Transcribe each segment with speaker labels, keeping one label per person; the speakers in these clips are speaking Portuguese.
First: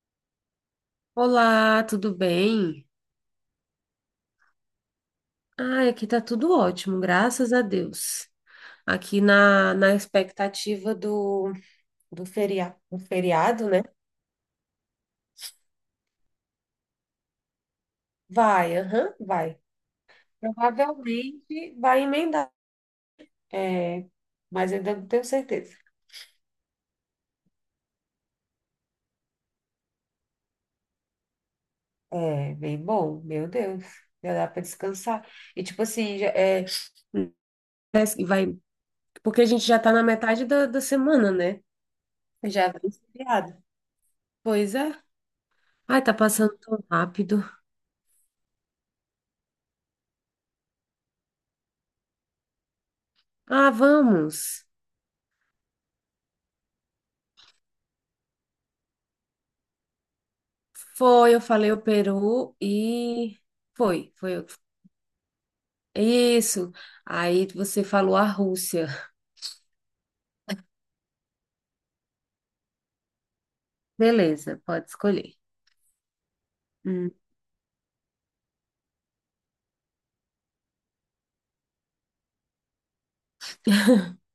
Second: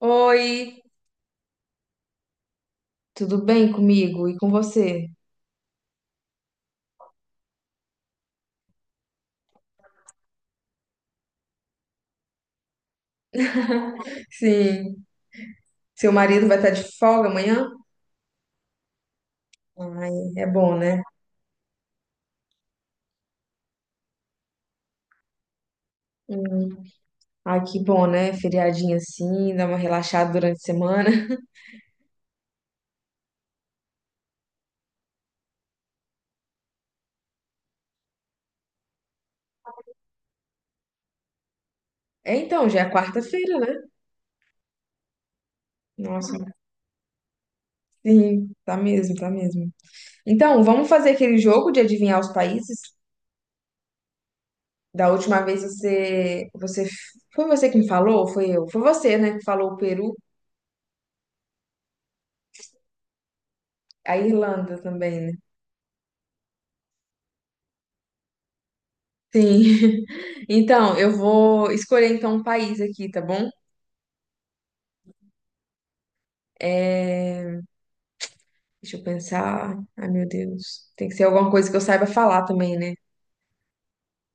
Speaker 1: Oi,
Speaker 2: Olá, tudo bem?
Speaker 1: tudo bem comigo e com você?
Speaker 2: Ah, aqui tá tudo ótimo, graças a Deus. Aqui na expectativa do do feriado, né?
Speaker 1: Sim. Seu marido vai estar de folga amanhã?
Speaker 2: Vai, aham, vai.
Speaker 1: Ai, é bom, né?
Speaker 2: Provavelmente vai emendar. É, mas ainda não tenho certeza.
Speaker 1: Hum. Ai, que bom, né? Feriadinho assim, dá uma relaxada durante a semana.
Speaker 2: É, bem bom, meu Deus. Já dá para descansar. E tipo assim, parece que vai, porque a gente já tá na metade da semana, né?
Speaker 1: É então,
Speaker 2: Já
Speaker 1: já é
Speaker 2: vem feriado.
Speaker 1: quarta-feira, né?
Speaker 2: Pois é. Ai, tá
Speaker 1: Nossa,
Speaker 2: passando tão rápido.
Speaker 1: sim, tá mesmo, tá mesmo. Então, vamos fazer aquele jogo de adivinhar os países?
Speaker 2: Ah, vamos.
Speaker 1: Da última vez você, foi você que me falou, ou foi eu? Foi você, né, que falou o Peru,
Speaker 2: Foi, eu falei o Peru e foi,
Speaker 1: a
Speaker 2: foi. eu-
Speaker 1: Irlanda também, né?
Speaker 2: Isso. Aí você falou a Rússia.
Speaker 1: Sim. Então, eu vou escolher então um país aqui, tá bom?
Speaker 2: Beleza, pode escolher. Hum.
Speaker 1: É, Deixa eu pensar. Ai, meu Deus. Tem que ser alguma coisa que eu saiba falar também, né?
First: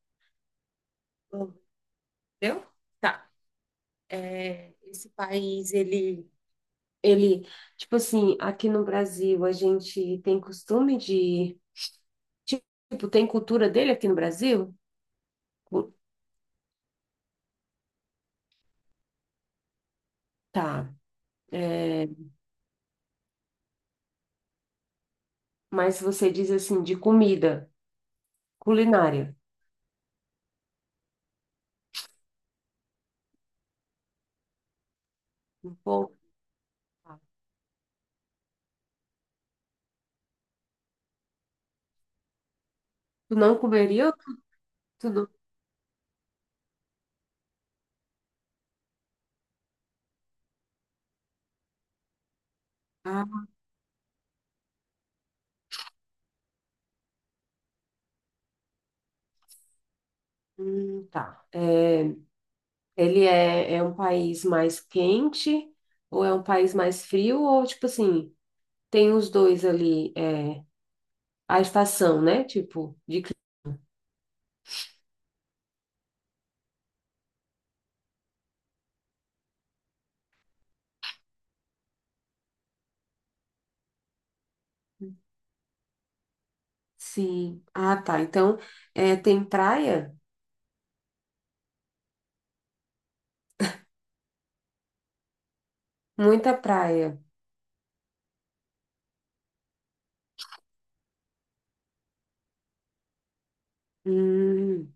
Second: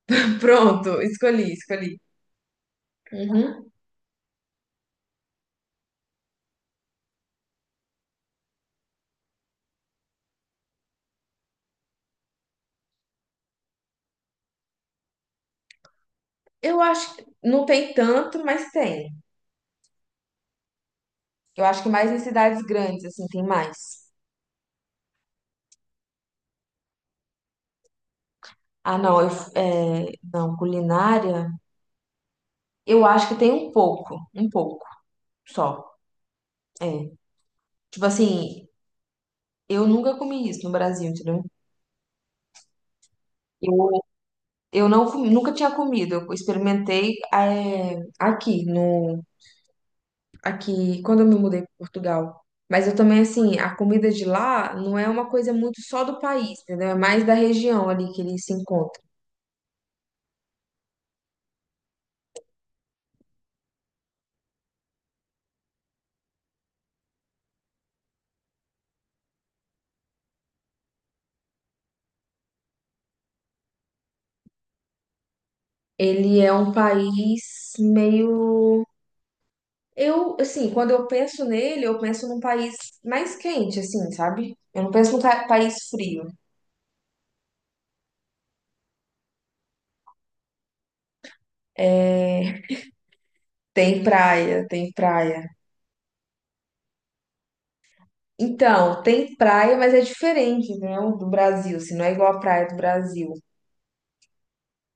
Speaker 1: Pronto, escolhi.
Speaker 2: Entendeu? Tá.
Speaker 1: Uhum.
Speaker 2: É, esse país, ele, tipo assim, aqui no Brasil a gente tem costume de, tipo, tem cultura dele aqui no Brasil? Cu-
Speaker 1: Eu acho que não tem tanto, mas tem.
Speaker 2: Tá.
Speaker 1: Eu acho que
Speaker 2: É,
Speaker 1: mais em cidades grandes, assim, tem mais.
Speaker 2: mas você diz assim, de comida,
Speaker 1: Ah, não, eu,
Speaker 2: culinária.
Speaker 1: não, culinária, eu acho que tem um pouco só.
Speaker 2: Bom,
Speaker 1: É. Tipo assim, eu nunca comi isso no Brasil, entendeu?
Speaker 2: tu não comeria?
Speaker 1: Eu não comi- nunca tinha comido. Eu experimentei aqui no aqui quando eu me mudei para Portugal. Mas eu também
Speaker 2: Ah,
Speaker 1: assim, a comida de lá não é uma coisa muito só do país, entendeu? É mais da região ali que ele se encontra.
Speaker 2: tá. É, é um país mais quente ou é um país mais frio? Ou, tipo assim, tem os dois ali, é, a estação, né?
Speaker 1: Ele é um país meio, eu assim, quando eu penso nele, eu penso num país mais quente assim, sabe? Eu não penso num país frio.
Speaker 2: Sim. Ah, tá. Então, é, tem praia?
Speaker 1: É, tem praia, tem praia.
Speaker 2: Muita praia.
Speaker 1: Então, tem praia, mas é diferente, né, o do Brasil, assim, não é igual a praia do Brasil.
Speaker 2: Hum,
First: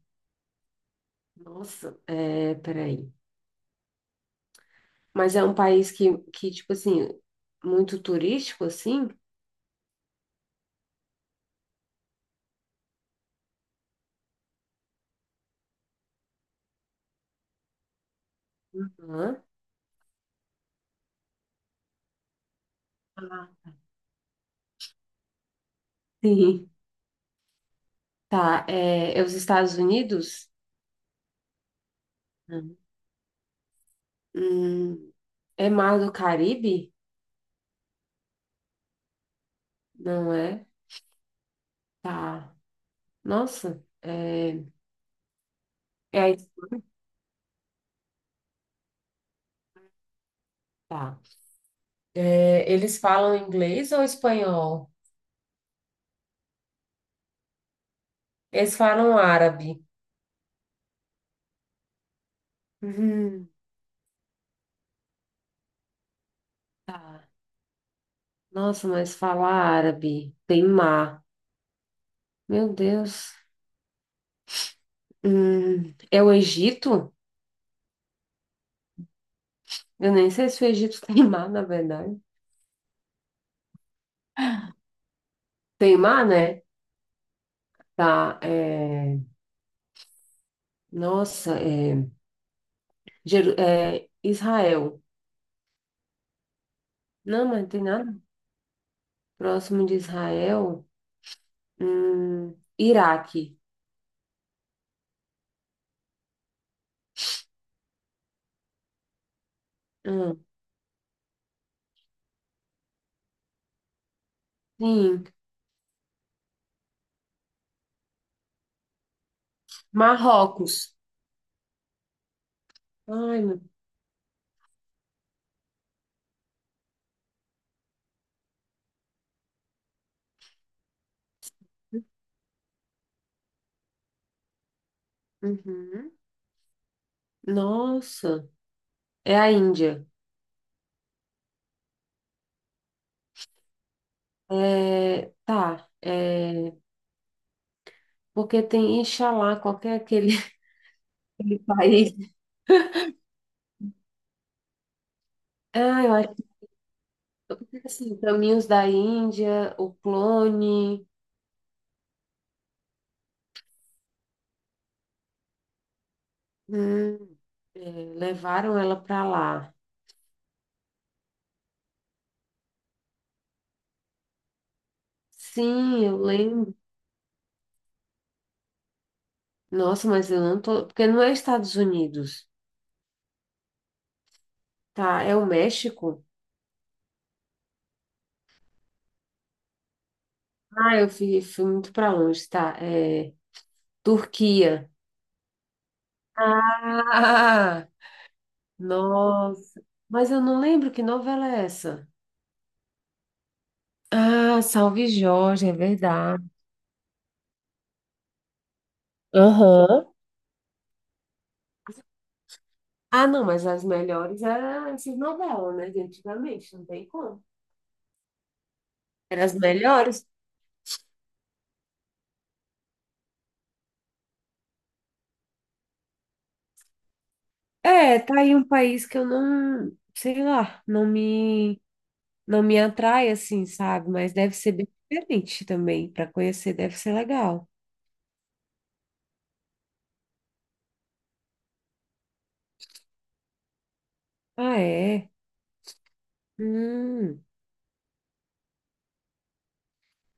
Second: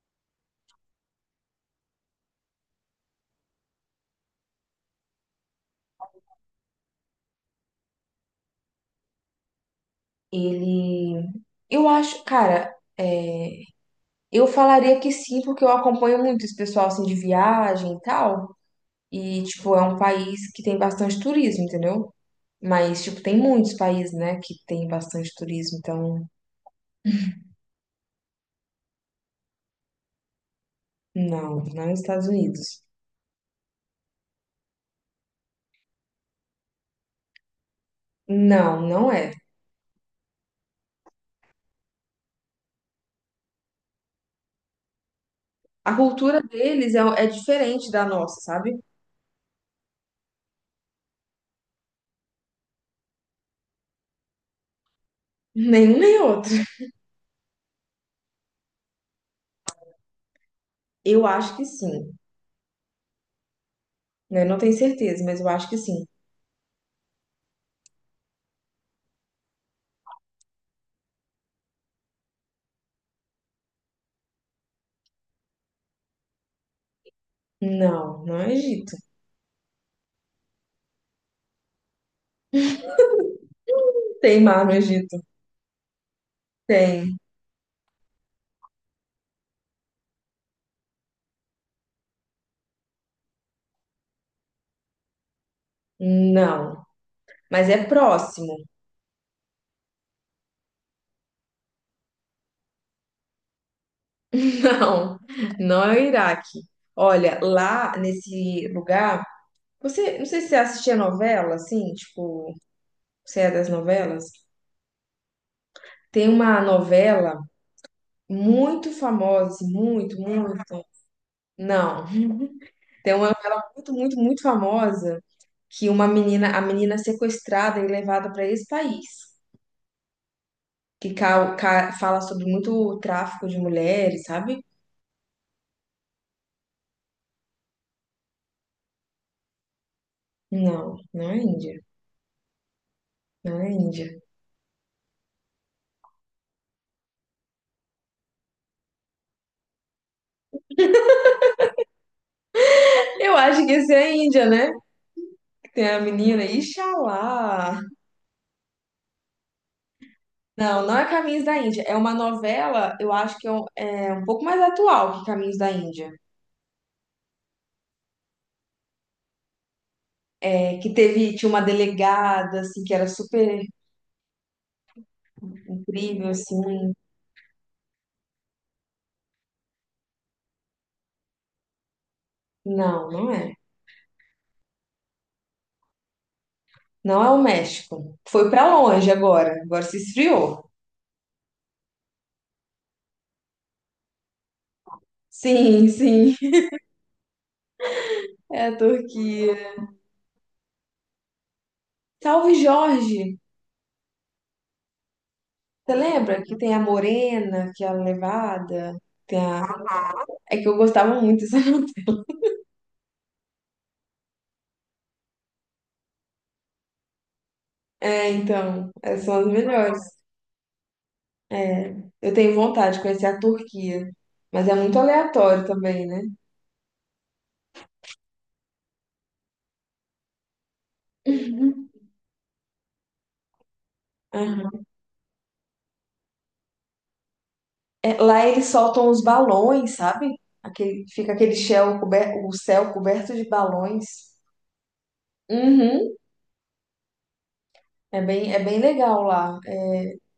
Speaker 2: nossa, é, peraí. Mas é um país que, tipo assim, muito turístico, assim?
Speaker 1: Ele, eu acho, cara, eu falaria que sim, porque eu acompanho muito esse pessoal, assim, de viagem e tal,
Speaker 2: Hã?
Speaker 1: e, tipo, é um país que tem bastante turismo, entendeu? Mas, tipo, tem
Speaker 2: Ah,
Speaker 1: muitos países, né, que tem bastante turismo, então,
Speaker 2: sim. Tá, é, é os Estados Unidos?
Speaker 1: não, não é os Estados
Speaker 2: Hum.
Speaker 1: Unidos.
Speaker 2: Hum, é Mar do Caribe?
Speaker 1: Não, não é.
Speaker 2: Não é? Tá. Nossa.
Speaker 1: A
Speaker 2: É
Speaker 1: cultura deles é diferente da nossa, sabe?
Speaker 2: tá. É, eles falam inglês ou espanhol?
Speaker 1: Nenhum nem outro.
Speaker 2: Eles falam árabe.
Speaker 1: Eu acho que sim.
Speaker 2: Uhum,
Speaker 1: Né? Não tenho certeza, mas eu acho que sim.
Speaker 2: tá. Nossa, mas fala árabe. Tem mar. Meu Deus. É o Egito?
Speaker 1: Não, não é Egito.
Speaker 2: Eu nem sei se o Egito tem mar, na verdade.
Speaker 1: Tem mar no Egito?
Speaker 2: Tem mar, né?
Speaker 1: Tem.
Speaker 2: Tá. Nossa, é... é Israel.
Speaker 1: Não.
Speaker 2: Não, mas não
Speaker 1: Mas
Speaker 2: tem
Speaker 1: é
Speaker 2: nada
Speaker 1: próximo.
Speaker 2: próximo de Israel. Iraque.
Speaker 1: Não, não é o Iraque. Olha, lá nesse lugar, você, não sei
Speaker 2: Hum,
Speaker 1: se você assistia novela, assim, tipo, você é das novelas?
Speaker 2: sim.
Speaker 1: Tem uma novela muito famosa, assim, muito, muito.
Speaker 2: Marrocos.
Speaker 1: Não. Tem uma
Speaker 2: Ai, meu...
Speaker 1: novela muito, muito, muito famosa que uma menina, a menina é sequestrada e levada para esse país, que fala sobre muito tráfico de mulheres, sabe?
Speaker 2: Uhum. Nossa. É a Índia.
Speaker 1: Não, não é Índia. Não é Índia.
Speaker 2: É, tá. É, porque tem Inxalá, qualquer aquele, aquele país.
Speaker 1: Eu acho que esse é a Índia, né? Que tem a
Speaker 2: Ah, eu acho
Speaker 1: menina,
Speaker 2: que
Speaker 1: Ixalá.
Speaker 2: é assim, Caminhos da Índia, o
Speaker 1: Não, não é
Speaker 2: clone,
Speaker 1: Caminhos da Índia. É uma novela, eu acho que é um pouco mais atual que Caminhos da Índia.
Speaker 2: hum, é, levaram ela para lá.
Speaker 1: É, que teve, tinha uma delegada, assim, que era super
Speaker 2: Sim, eu
Speaker 1: incrível,
Speaker 2: lembro.
Speaker 1: assim.
Speaker 2: Nossa, mas eu não tô. Porque não é Estados Unidos,
Speaker 1: Não, não é.
Speaker 2: tá? É o México?
Speaker 1: Não é o México. Foi pra longe agora. Agora se esfriou.
Speaker 2: Ah, fui muito para longe, tá? É, Turquia.
Speaker 1: Sim, sim.
Speaker 2: Ah,
Speaker 1: É a Turquia.
Speaker 2: nossa. Mas eu não lembro que novela é essa.
Speaker 1: Salve Jorge!
Speaker 2: Ah, Salve Jorge, é
Speaker 1: Você lembra
Speaker 2: verdade.
Speaker 1: que tem a morena, que é a levada? Tem a...
Speaker 2: Aham.
Speaker 1: É que eu gostava muito dessa.
Speaker 2: Ah, não, mas as melhores eram essas novelas, né? De antigamente, não tem como.
Speaker 1: É, então, essas são
Speaker 2: Eram
Speaker 1: as
Speaker 2: as
Speaker 1: melhores.
Speaker 2: melhores.
Speaker 1: É, eu tenho vontade de conhecer a Turquia, mas é muito aleatório também, né?
Speaker 2: É, tá aí um país que eu não, sei lá, não me,
Speaker 1: Uhum.
Speaker 2: não me atrai assim, sabe? Mas deve ser
Speaker 1: Aham.
Speaker 2: bem diferente também. Para conhecer, deve ser legal.
Speaker 1: É, lá eles soltam os balões, sabe? Aquele, fica aquele céu coberto, o céu coberto de balões.
Speaker 2: Ah, é?
Speaker 1: Uhum.
Speaker 2: Hum.
Speaker 1: É bem legal lá.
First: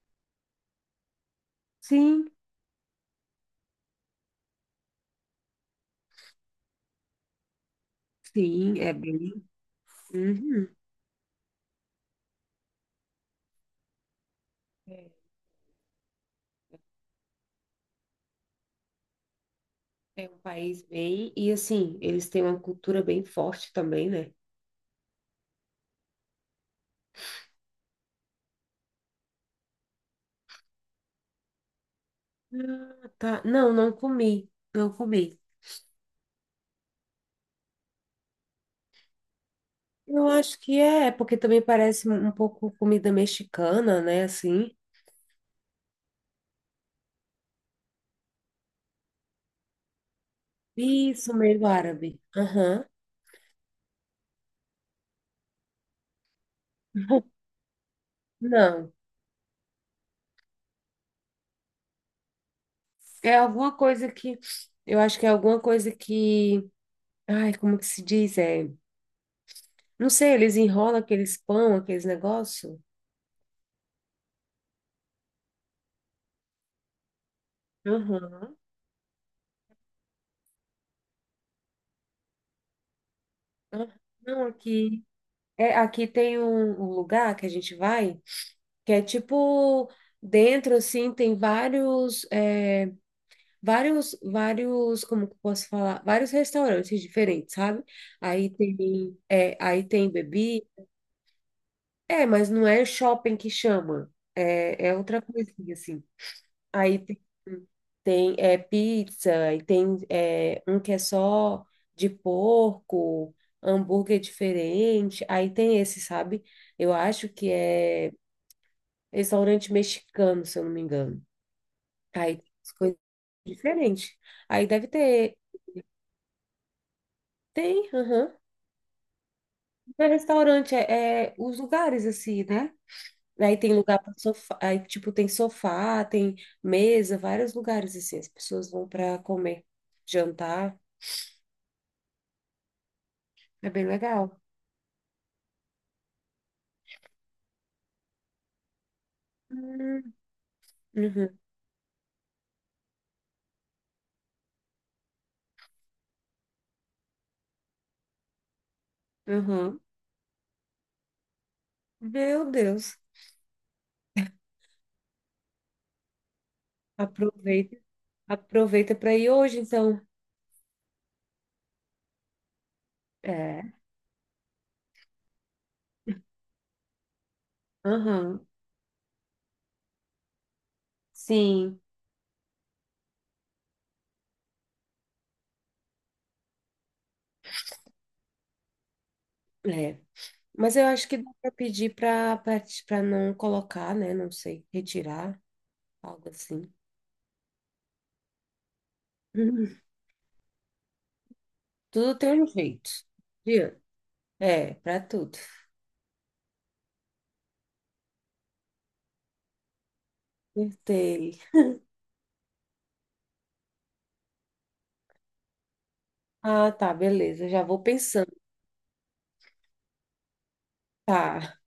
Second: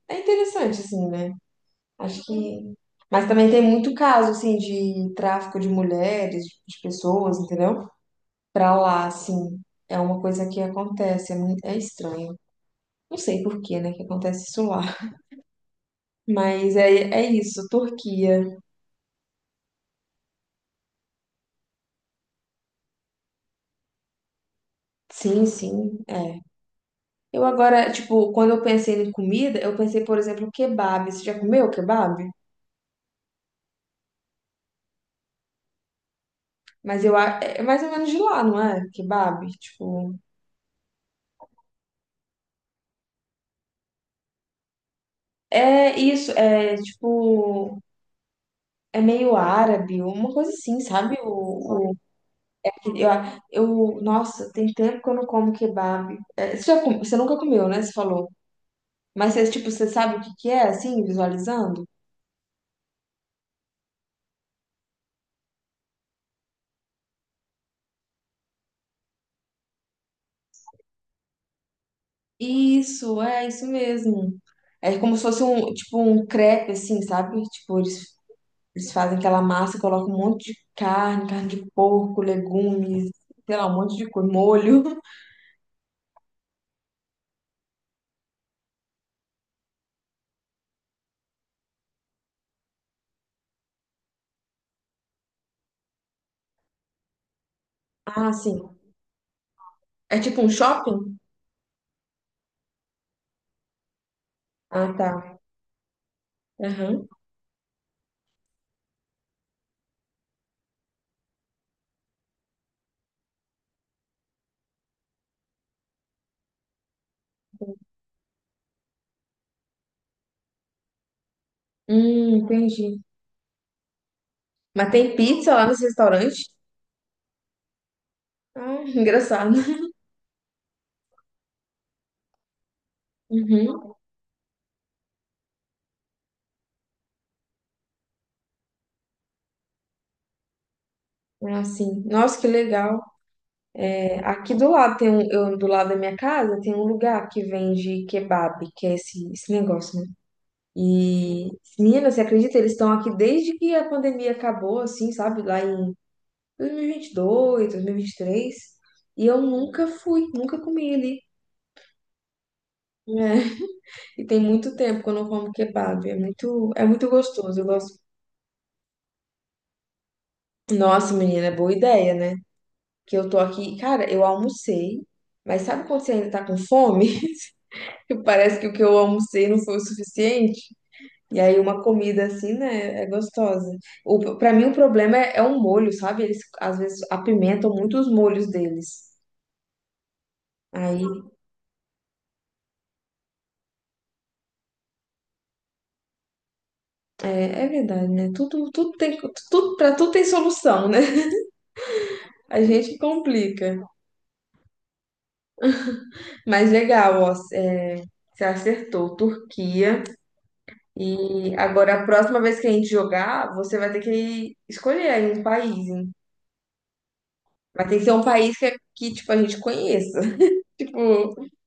Speaker 1: É interessante, assim, né? Acho
Speaker 2: Sim,
Speaker 1: que. Mas também tem muito caso, assim, de tráfico de mulheres, de pessoas, entendeu? Pra
Speaker 2: sim, é
Speaker 1: lá,
Speaker 2: bem.
Speaker 1: assim. É uma coisa que
Speaker 2: Uhum.
Speaker 1: acontece, é muito... é estranho. Não sei por que, né, que acontece isso lá.
Speaker 2: É,
Speaker 1: Mas é, é isso, Turquia.
Speaker 2: é um país bem. E assim, eles têm uma cultura bem forte também, né?
Speaker 1: Sim, sim, é. Eu agora, tipo, quando eu pensei em comida, eu pensei, por exemplo, kebab. Você já comeu kebab?
Speaker 2: Ah, tá. Não, não comi. Não comi.
Speaker 1: É mais ou menos de lá, não é? Kebab, tipo.
Speaker 2: Eu acho que é, porque também parece um pouco comida mexicana, né? Assim.
Speaker 1: É isso, é tipo. É meio árabe, uma coisa assim, sabe?
Speaker 2: Isso, meio árabe. Aham.
Speaker 1: Eu, nossa, tem tempo que eu não como kebab. É, você nunca comeu, né? Você falou.
Speaker 2: Não.
Speaker 1: Mas você, tipo, você sabe o que que é, assim, visualizando?
Speaker 2: É alguma coisa que. Eu acho que é alguma coisa que. Ai, como que se diz? É. Não sei, eles enrolam aqueles pão, aqueles negócios.
Speaker 1: Isso, é isso mesmo. É como se fosse um, tipo, um crepe, assim, sabe? Tipo, eles,
Speaker 2: Aham.
Speaker 1: eles fazem aquela massa, colocam um monte de carne, carne de porco, legumes, sei lá, um
Speaker 2: Aham.
Speaker 1: monte de coisa,
Speaker 2: Não,
Speaker 1: molho.
Speaker 2: aqui. É, aqui tem um lugar que a gente vai, que é tipo dentro assim, tem vários, é, como que eu posso falar? Vários restaurantes diferentes, sabe?
Speaker 1: Ah,
Speaker 2: Aí
Speaker 1: sim.
Speaker 2: tem, é, aí tem
Speaker 1: É tipo um
Speaker 2: bebida.
Speaker 1: shopping?
Speaker 2: É, mas não é shopping que chama. É,
Speaker 1: Ah,
Speaker 2: é outra
Speaker 1: tá.
Speaker 2: coisinha assim. Aí
Speaker 1: Aham.
Speaker 2: tem, é, pizza, e tem é, um que é só de porco, hambúrguer diferente. Aí tem esse, sabe? Eu acho que é restaurante mexicano, se eu não me engano. Aí tem as coisas
Speaker 1: Entendi.
Speaker 2: diferentes. Aí deve
Speaker 1: Mas tem
Speaker 2: ter.
Speaker 1: pizza lá nesse restaurante?
Speaker 2: Tem, aham.
Speaker 1: Ah, engraçado.
Speaker 2: Não é restaurante, é os lugares assim, né? Aí tem
Speaker 1: Uhum.
Speaker 2: lugar para sofá, aí tipo tem sofá, tem mesa, vários lugares assim, as pessoas vão para comer, jantar,
Speaker 1: Ah, sim. Nossa, que legal.
Speaker 2: é bem
Speaker 1: É,
Speaker 2: legal.
Speaker 1: aqui do lado tem um, do lado da minha casa tem um lugar que vende kebab, que é esse, esse negócio, né?
Speaker 2: Hum, Uhum,
Speaker 1: E, menina, você acredita? Eles estão aqui desde que a pandemia acabou, assim, sabe? Lá em 2022, 2023. E vinte e dois, dois mil e vinte e três. E eu
Speaker 2: uhum.
Speaker 1: nunca fui, nunca comi ali.
Speaker 2: Meu Deus.
Speaker 1: Né? E tem muito tempo que eu não como kebab. É muito gostoso. Eu
Speaker 2: Aproveita,
Speaker 1: gosto.
Speaker 2: aproveita para ir hoje, então.
Speaker 1: Nossa, menina, é boa ideia, né? Que eu tô
Speaker 2: É.
Speaker 1: aqui, cara, eu almocei, mas sabe quando você ainda tá com fome? Que
Speaker 2: Aham.
Speaker 1: parece que o que eu almocei não foi o suficiente. E aí
Speaker 2: Sim,
Speaker 1: uma comida assim, né, é gostosa. Para mim o problema é o molho, sabe? Eles às vezes apimentam muito os molhos deles.
Speaker 2: é. Mas eu
Speaker 1: Aí
Speaker 2: acho que dá para pedir para não colocar, né? Não sei, retirar, algo assim.
Speaker 1: é verdade, né?
Speaker 2: Uhum.
Speaker 1: Para tudo tem solução, né?
Speaker 2: Tudo tem um
Speaker 1: A gente
Speaker 2: jeito.
Speaker 1: que
Speaker 2: Viu?
Speaker 1: complica.
Speaker 2: É, para tudo.
Speaker 1: Mas legal, ó, é, você acertou. Turquia.
Speaker 2: Acertei.
Speaker 1: E agora, a próxima vez que a gente jogar, você vai ter que escolher aí um país, hein?
Speaker 2: Ah, tá, beleza. Já vou
Speaker 1: Vai ter que ser um
Speaker 2: pensando.
Speaker 1: país que, é, que tipo, a gente conheça. Tipo,
Speaker 2: Tá,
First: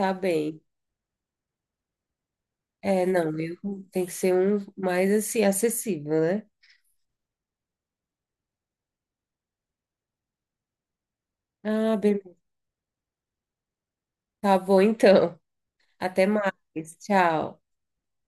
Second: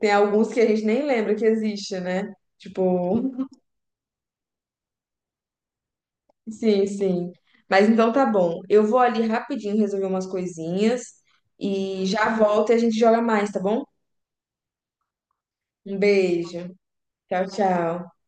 Speaker 1: tem alguns que
Speaker 2: bem.
Speaker 1: a gente nem lembra que existe, né?
Speaker 2: É, não,
Speaker 1: Tipo,
Speaker 2: eu tem que ser um mais assim acessível, né?
Speaker 1: sim, sim. Mas então tá bom. Eu vou ali rapidinho resolver umas coisinhas
Speaker 2: Ah,
Speaker 1: e
Speaker 2: beleza.
Speaker 1: já volto e a gente joga mais, tá bom?
Speaker 2: Tá bom então.
Speaker 1: Um
Speaker 2: Até mais.
Speaker 1: beijo. Tchau,
Speaker 2: Tchau.
Speaker 1: tchau.